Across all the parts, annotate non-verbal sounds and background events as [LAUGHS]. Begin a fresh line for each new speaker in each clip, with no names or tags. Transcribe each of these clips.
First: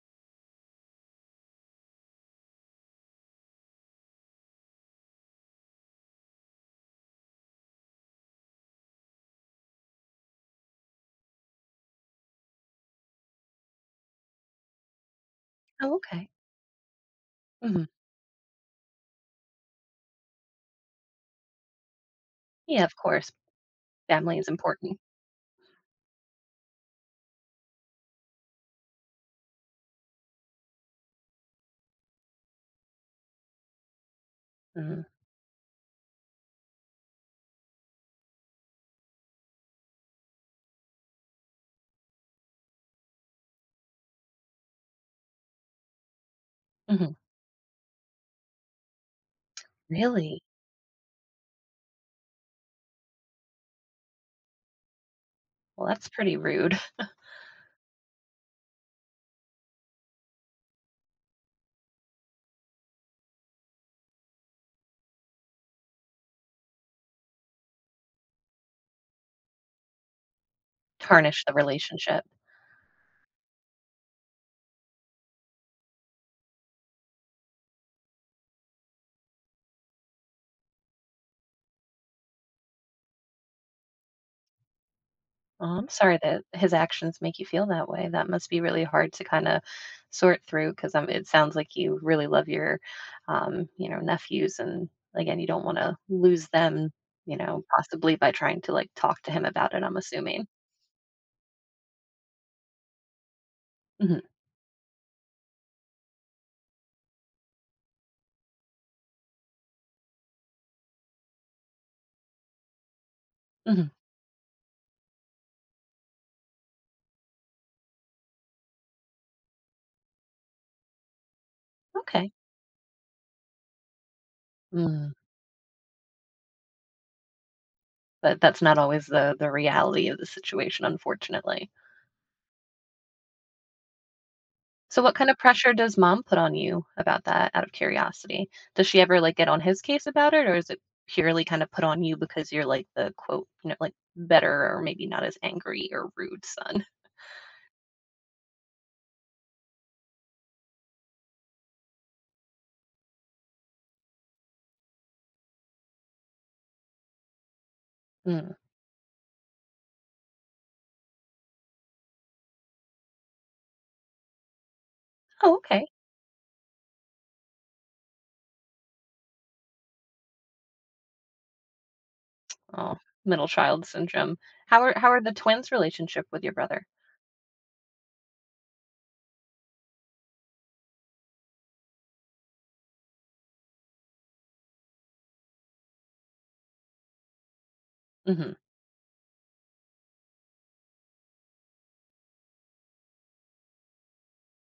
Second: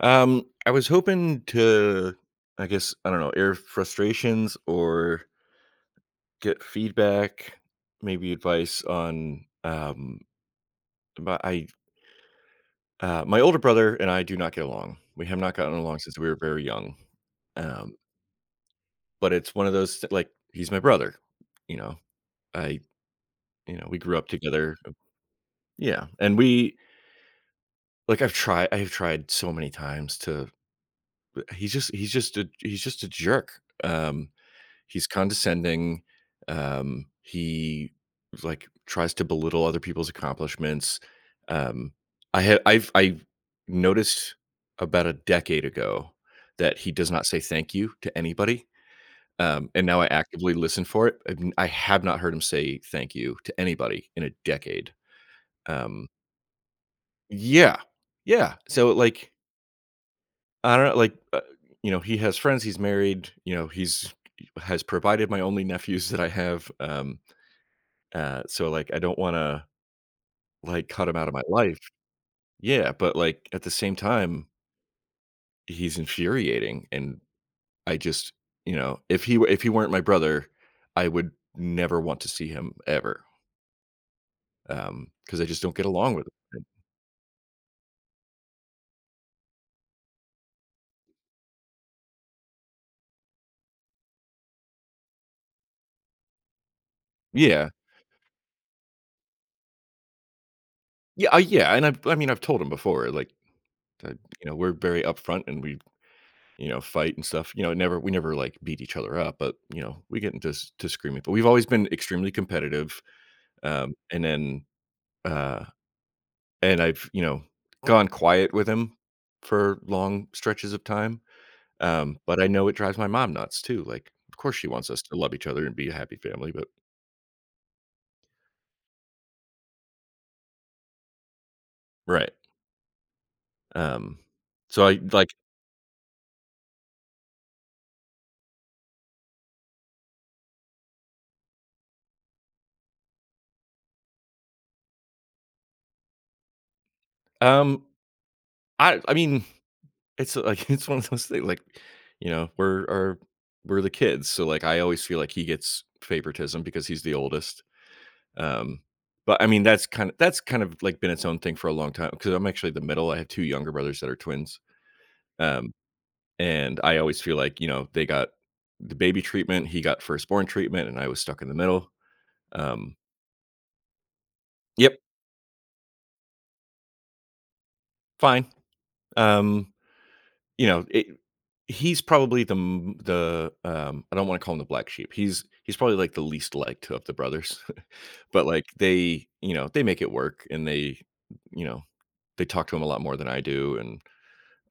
I was hoping to, I guess, I don't know, air frustrations or get feedback, maybe advice on. But I, my older brother and I do not get along. We have not gotten
Oh,
along since we
okay.
were very young.
Mhm.
Um, but it's one of those like he's my brother. You know, I,
Yeah, of course.
you know, we grew up
Family is
together.
important.
Yeah, and we like I've tried. I have tried so many times to. He's just a jerk.
Mm,
He's condescending. He like tries to belittle other people's accomplishments. Um, I had I've I noticed about a decade ago that he does
mhm.
not say thank you to anybody. And now I
Really?
actively listen for it. I have not heard him say thank you to anybody in a decade.
Well,
Um,
that's pretty rude. [LAUGHS]
yeah, yeah. So like I don't know, you know, he has friends. He's married. You know, he's has provided my only nephews that I have. So, like, I don't wanna, like, cut him out of my
Tarnish
[LAUGHS]
the
life.
relationship.
Yeah, but, like, at the same time, he's infuriating, and I just you know, if he weren't my brother, I would never want to see him ever. Because I just
Oh,
don't get
I'm
along
sorry
with
that
him.
his actions make you feel that way. That must be really hard to kinda sort through 'cause, it sounds like you really love your, nephews, and, again, you don't wanna lose them, you know,
Yeah.
possibly by trying to, like, talk to him about it, I'm assuming.
I mean, I've told him before, like, uh,
Mhm,
you know, we're very upfront and you know, fight and stuff, you know, never we never, like, beat each other up, but, you know, we get into s to screaming, but we've always been extremely competitive,
mhm.
and then, uh and I've, you know, gone quiet with him for long stretches of time,
Okay.
but I know it drives my mom nuts too, like, of course she wants us
Mm,
to love each other and be a happy family, but
but that's not always the reality of the situation, unfortunately.
right. um, so I
So what
like,
kind of pressure does mom put on you about that out of curiosity? Does she ever like get on his case about it, or is it purely kind of put on you because you're like the quote, you know, like better, or maybe not as angry or rude son?
um, I mean, it's, like, [LAUGHS] it's one of those things, like, you know, we're the kids, so, like, I always feel like he gets favoritism because he's the oldest.
Mm.
um, but, I mean, that's kind of, like, been its own thing for a long time. Because 'cause I'm actually the middle, I have 2 younger brothers that are twins.
Oh,
um
okay.
And I always feel like, you know, they got the baby treatment, he got firstborn treatment, and I was stuck in the middle. Um,
Oh, middle child syndrome. How are
yep,
how are the twins' relationship with your brother?
fine. Um, you know, he's probably the I don't want to call him the black sheep. He's probably like the least liked of the brothers, [LAUGHS] but
Mhm.
like they, you know, they make it work, and they, you know, they talk to him a lot more than I do, and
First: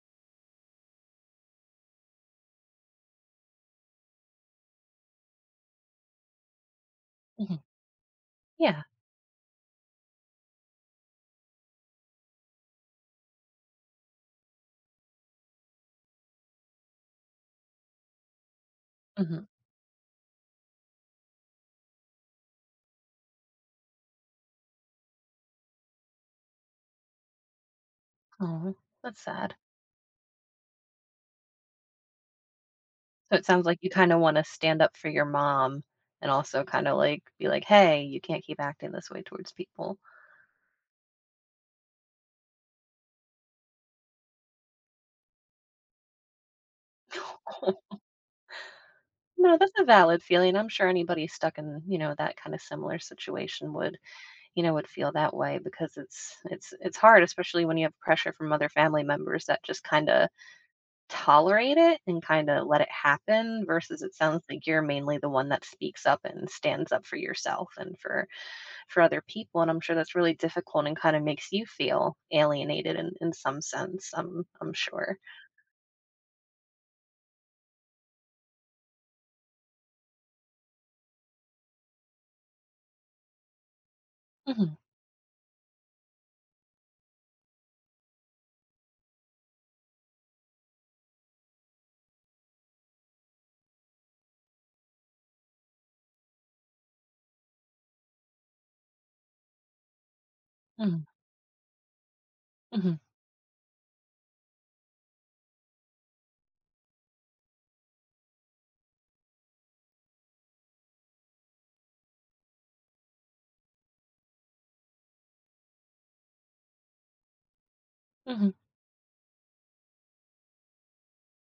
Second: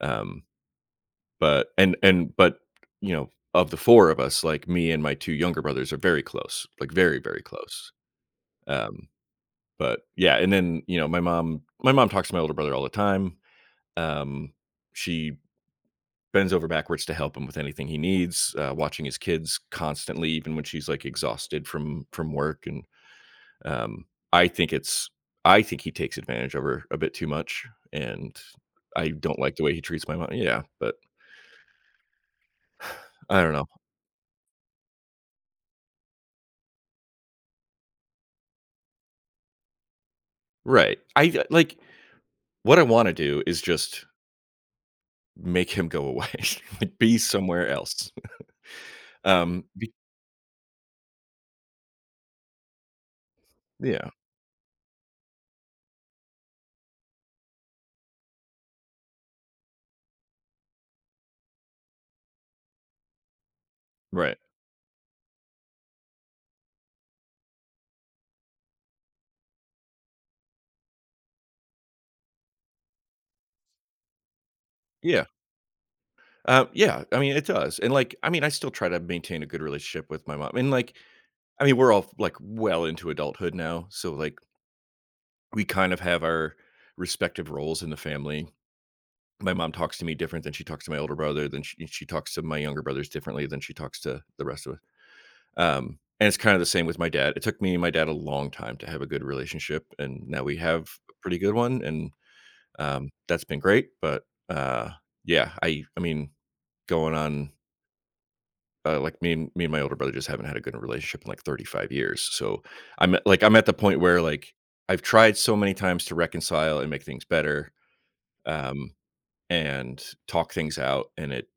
um, but and but you know, of the four of us, like me and my two younger brothers are very close, like very
Mhm.
close.
Yeah.
Um, But yeah, and then, you know, my mom talks to my older brother all the time. Um, she bends over backwards to help him with anything he needs, watching his
Mhm.
kids constantly, even when she's like exhausted from work. And um, I think it's I think he takes advantage of her a bit too much, and
Oh,
I
that's
don't like
sad.
the way he treats my mom. Yeah, but
So
I
it
don't know.
sounds like you kind of want to stand up for your mom and also kind of like be like, "Hey, you can't keep acting this way towards people."
Right? I Like what I want to do is just make him go away, [LAUGHS] like be somewhere
[LAUGHS]
else. [LAUGHS]
No,
Um,
that's a
be-
valid feeling. I'm sure anybody stuck in, you know, that kind of similar situation would,
yeah,
you know, would feel that way because it's hard, especially when you have pressure from other family members that just kind of tolerate it and kind of let it happen, versus it
right.
sounds like you're mainly the one that speaks up and stands up for yourself and for other people, and I'm sure that's really difficult and kind of makes you feel alienated in some sense. I'm sure.
Yeah. Yeah, I mean, it does. And like, I mean, I still try to maintain a good relationship with my mom. And like, I mean, we're all like well into adulthood now. So like,
Mhm.
we kind of have our respective roles in the family. My mom talks to me different than she talks to my older brother, than she talks to my younger brothers differently than she talks to the rest of us. And it's kind of the same with my dad. It took me and my dad a long time to have a good relationship. And now we have
Mhm.
a pretty good one. And
Mhm.
that's been great. But uh, I mean, going on like me and my older brother just haven't had a good relationship in like 35 years. So I'm at the point where like I've tried so many times to reconcile and make things better,
Mhm.
um, and talk things out and it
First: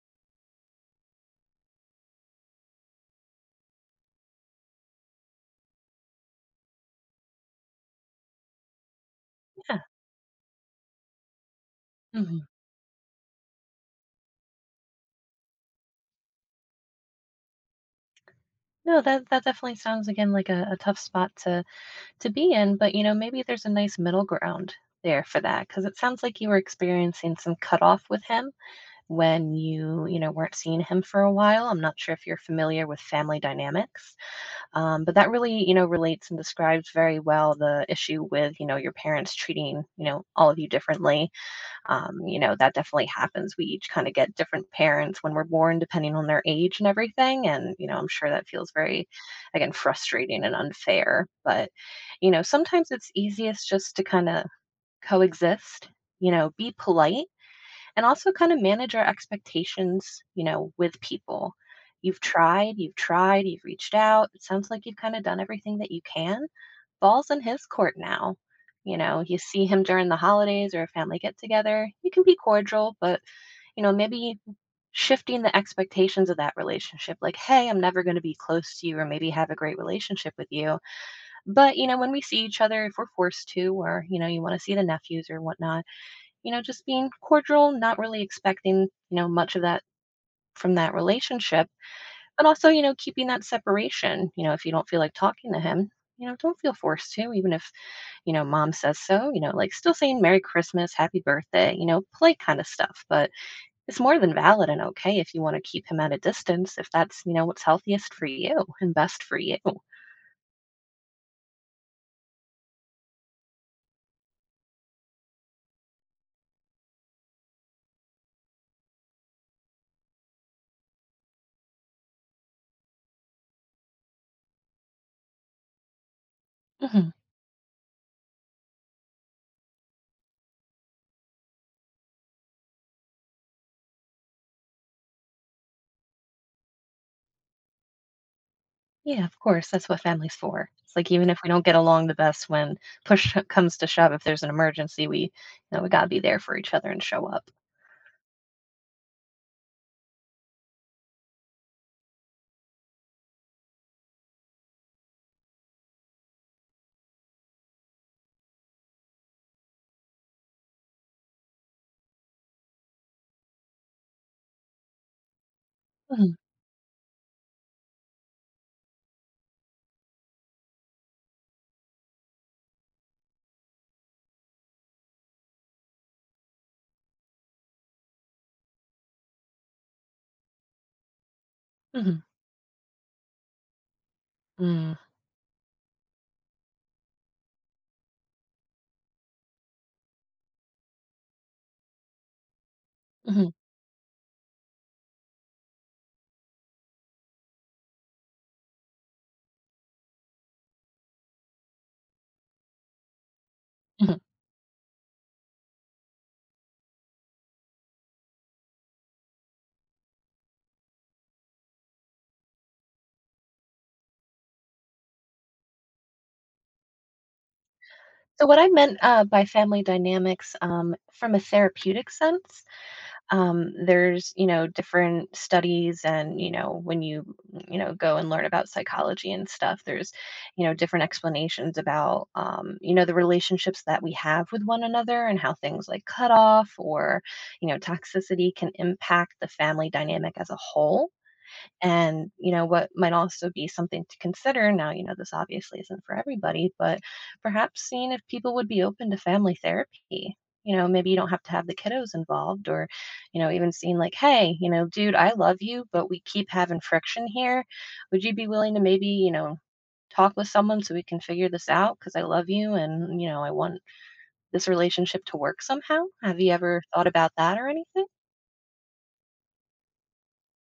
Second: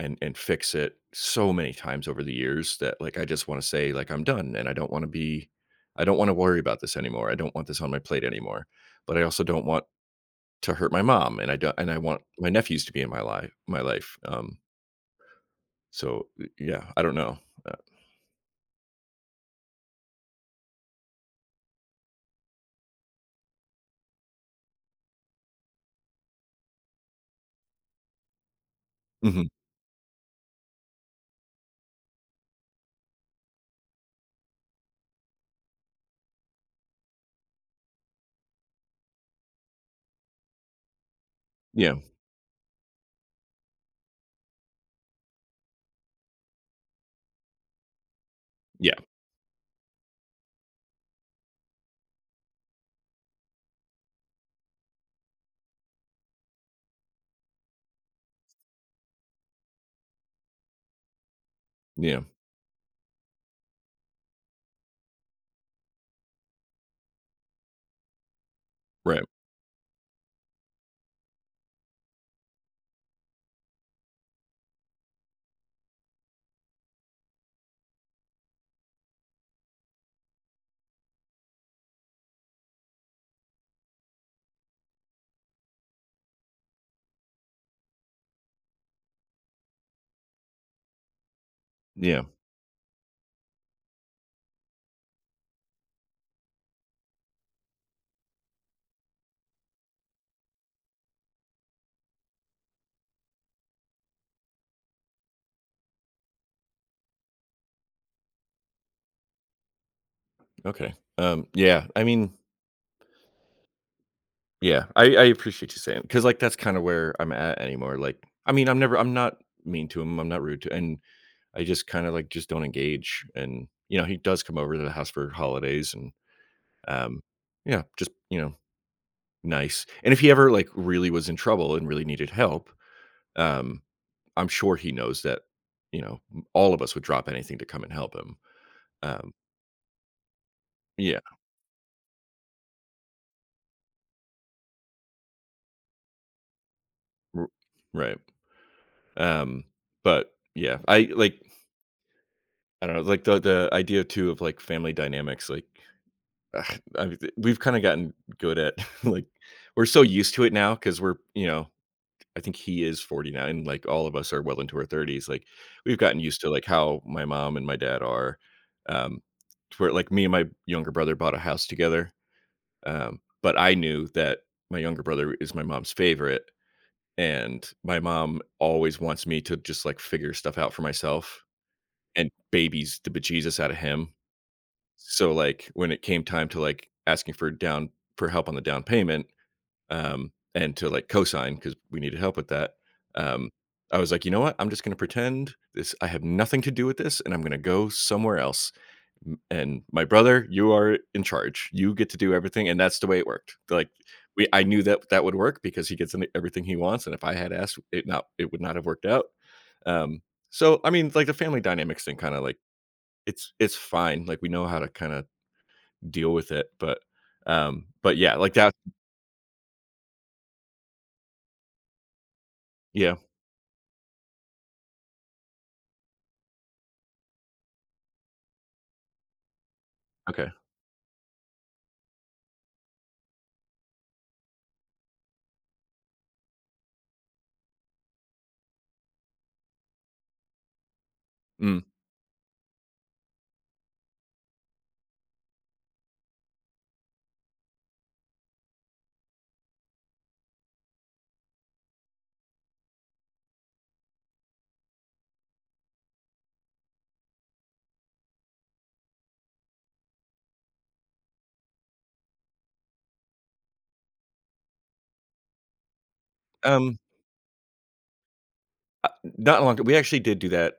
and fix it so many times over the years that like I just want to say like I'm done and I don't want to worry about this anymore. I don't want this on my plate anymore. But I also don't
Yeah.
want to hurt my mom and I don't and I want
Mhm.
my nephews to be in my life. So yeah, I don't know. Uh,
No, that that definitely sounds again like a tough spot to be in, but you know, maybe there's a nice middle ground there for that, because it sounds like you were experiencing some cutoff with him
mhm.
when you know, weren't seeing him for a while. I'm not sure if you're familiar with family dynamics, but that really, you know, relates and describes very well the issue with, you know, your parents treating, you know, all of you differently.
Yeah.
Um, you know, that definitely happens. We each kind of get different parents when we're born depending on their age and everything, and you know, I'm sure that feels
Yeah.
very again frustrating and unfair, but you know, sometimes it's easiest just to kind of coexist, you know, be polite, and also kind of manage our expectations, you know, with people. You've
Yeah,
tried, you've reached out, it sounds like you've kind of done everything that you can. Ball's in his court now. You know,
right.
you see him during the holidays or a family get together. You can be cordial, but, you know, maybe shifting the expectations of that relationship like, hey, I'm never going to be close to you or maybe have a great relationship with you. But, you know, when we see each other, if we're forced to, or, you know, you want to see the nephews or whatnot, you know, just being cordial, not really expecting, you know, much of that from that relationship,
Yeah,
but also, you know, keeping that separation. You know, if you don't feel like talking to him, you know, don't feel forced to, even if, you know, mom says so, you know, like still saying Merry Christmas, Happy Birthday, you know, polite kind of stuff. But it's more than valid and okay if you want to keep him at a distance, if that's, you know, what's healthiest for you and best for you.
okay. Yeah, I appreciate you saying because like that's kind of where I'm at anymore. Like, I mean, I'm not mean to him. I'm not rude to, and I just kind of like just don't engage. And you know, he does come over to the house for holidays, and
Mhm.
um, yeah, just you know, nice. And if he ever like really was in trouble and really needed help, um, I'm sure he knows that. You know, all of us would drop anything to come and help him.
Yeah,
Um,
of course. That's what family's for. It's like
yeah,
even if we don't get along the best, when push [LAUGHS] sho- comes to shove, if there's an emergency, we, you know, we gotta be there for each other and show
r-
up.
right. Um, but yeah, I like I don't know, like the idea too of like family dynamics, like [SIGHS] I we've kind of gotten good at [LAUGHS] like we're so used to it now because we're you know I think he is 40 now and like all of us are well into our 30s. Like we've gotten
Mhm.
used to like how my mom and my dad are. Um, to where like me and my younger brother bought a house together. But I knew that my younger brother is my mom's favorite, and my mom always wants me to just like figure stuff out for myself
Mhm.
and babies the bejesus out of him.
Mm.
So, like, when it came time to, like, asking for down for help on the down payment, and to, like, cosign because we needed help with that, um,
Mhm.
I was like, "You know what? I'm just gonna pretend this I have nothing to do with this, and I'm gonna go somewhere else, m and my brother, you are in charge. You get to do everything," and that's the way it worked. Like,
Mhm.
we I knew that that would work because he gets an everything he wants, and if I had asked, it would not have worked out. Um, so, I mean, like, the family dynamics thing kinda, like, it's fine, like, we know how to kinda deal with it, but, um, but yeah,
So,
like
what I
that
meant by family dynamics, from a therapeutic sense,
yeah,
there's, you know, different studies, and, you know, when you know, go and learn about psychology and stuff, there's,
okay.
you know, different explanations about, you know, the relationships that we have with one another and how things like cutoff or, you know, toxicity can impact the family dynamic as a whole.
mm,
And, you know, what might also be something to consider now, you know, this obviously isn't for everybody, but perhaps seeing if people would be open to family therapy. You know, maybe you don't have to have the kiddos involved, or, you know, even seeing like, hey, you know, dude, I love you, but we keep having friction here. Would you be willing to maybe, you know, talk with someone so we can figure this out? Because I love you and, you know, I want this relationship to work somehow. Have you ever
um,
thought about that or anything?
uh, Not a long, we actually did do that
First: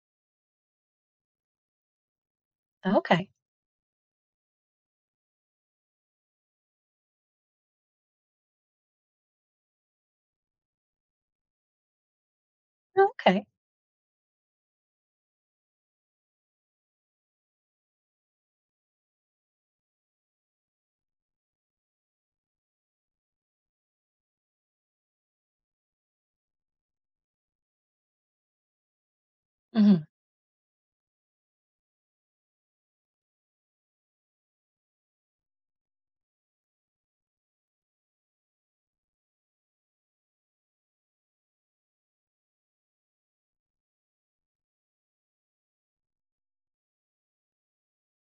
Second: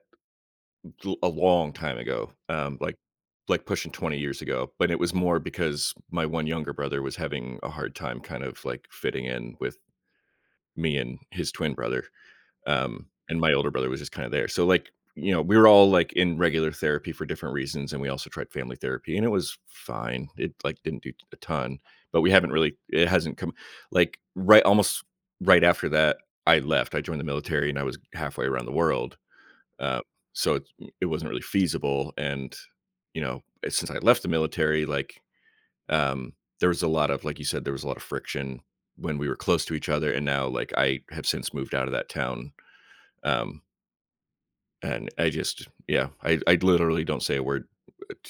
l a long time ago,
Okay.
like pushing 20 years ago, but it was more because my one younger brother was having a hard time kind of, like, fitting in with me and his twin brother. And
Okay.
my older brother was just kind of there. So like, you know, we were all like in regular therapy for different reasons, and we also tried family therapy, and it was fine. It like didn't do a ton, but we haven't really. It hasn't come like right almost right after that. I left. I joined the military, and I was halfway around the world. Uh,
Hmm.
so it, it wasn't really feasible. And you know, since I left the military, like um, there was a lot of like you said, there was a lot of friction when we were close to each other, and now like I have since moved out of that town. Um, and I just yeah, I literally don't say a word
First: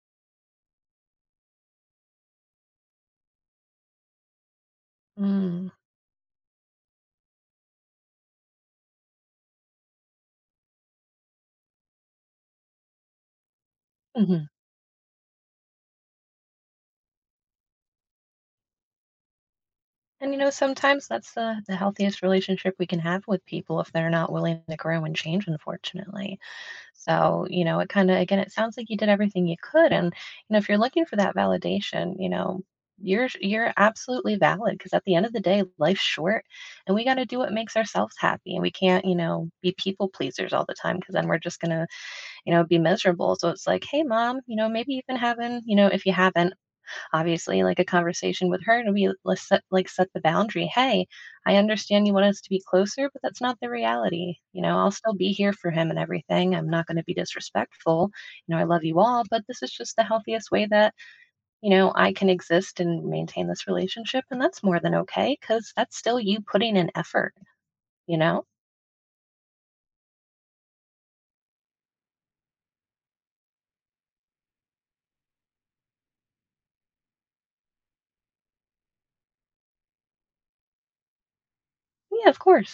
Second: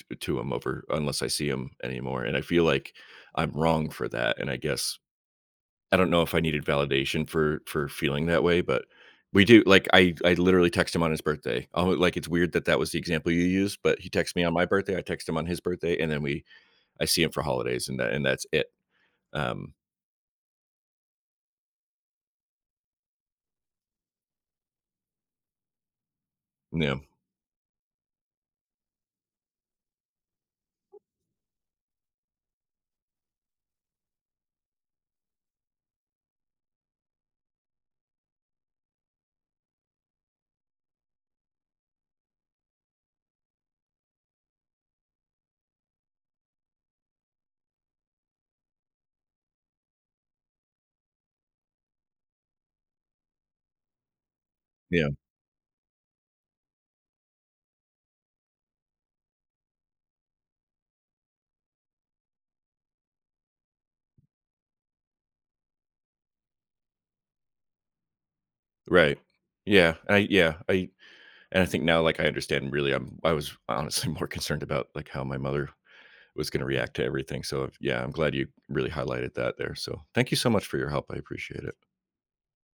to him over unless I see him anymore, and I feel like I'm wrong for that, and I guess
Mm-hmm.
I don't know if I needed validation for feeling that way, but we do like I literally text him on his birthday. Oh, like it's weird that that was the example you used, but he texts me
Mm-hmm.
on my birthday, I text him on his birthday, and then we I see him for holidays, and that's it. Um,
And you know, sometimes that's the healthiest relationship we can have with people if they're not willing to grow and change, unfortunately.
yeah,
So, you know, it kind of, again, it sounds like you did everything you could. And, you know, if you're looking for that validation, you know, you're absolutely valid, because at the end of the day life's short, and we got to do what makes ourselves happy, and we can't, you know, be people pleasers all the time, because then we're just gonna, you know, be miserable. So it's like, hey mom, you know, maybe even having, you know, if you haven't obviously, like a conversation with her to be, let's set, like set the boundary, hey, I understand you want us to be closer, but that's not the reality. You know, I'll
yeah,
still be here for him and everything, I'm not going to be disrespectful, you know, I love you all, but this is just the healthiest way that, you know, I can exist and maintain this relationship, and that's more than okay because that's still you putting in effort, you know.
right, yeah I And I think now like I understand really I was honestly [LAUGHS] more concerned about like how my mother was going to react to everything. So yeah, I'm glad you really highlighted that there. So thank you so much for your help. I appreciate it.
Yeah, of course.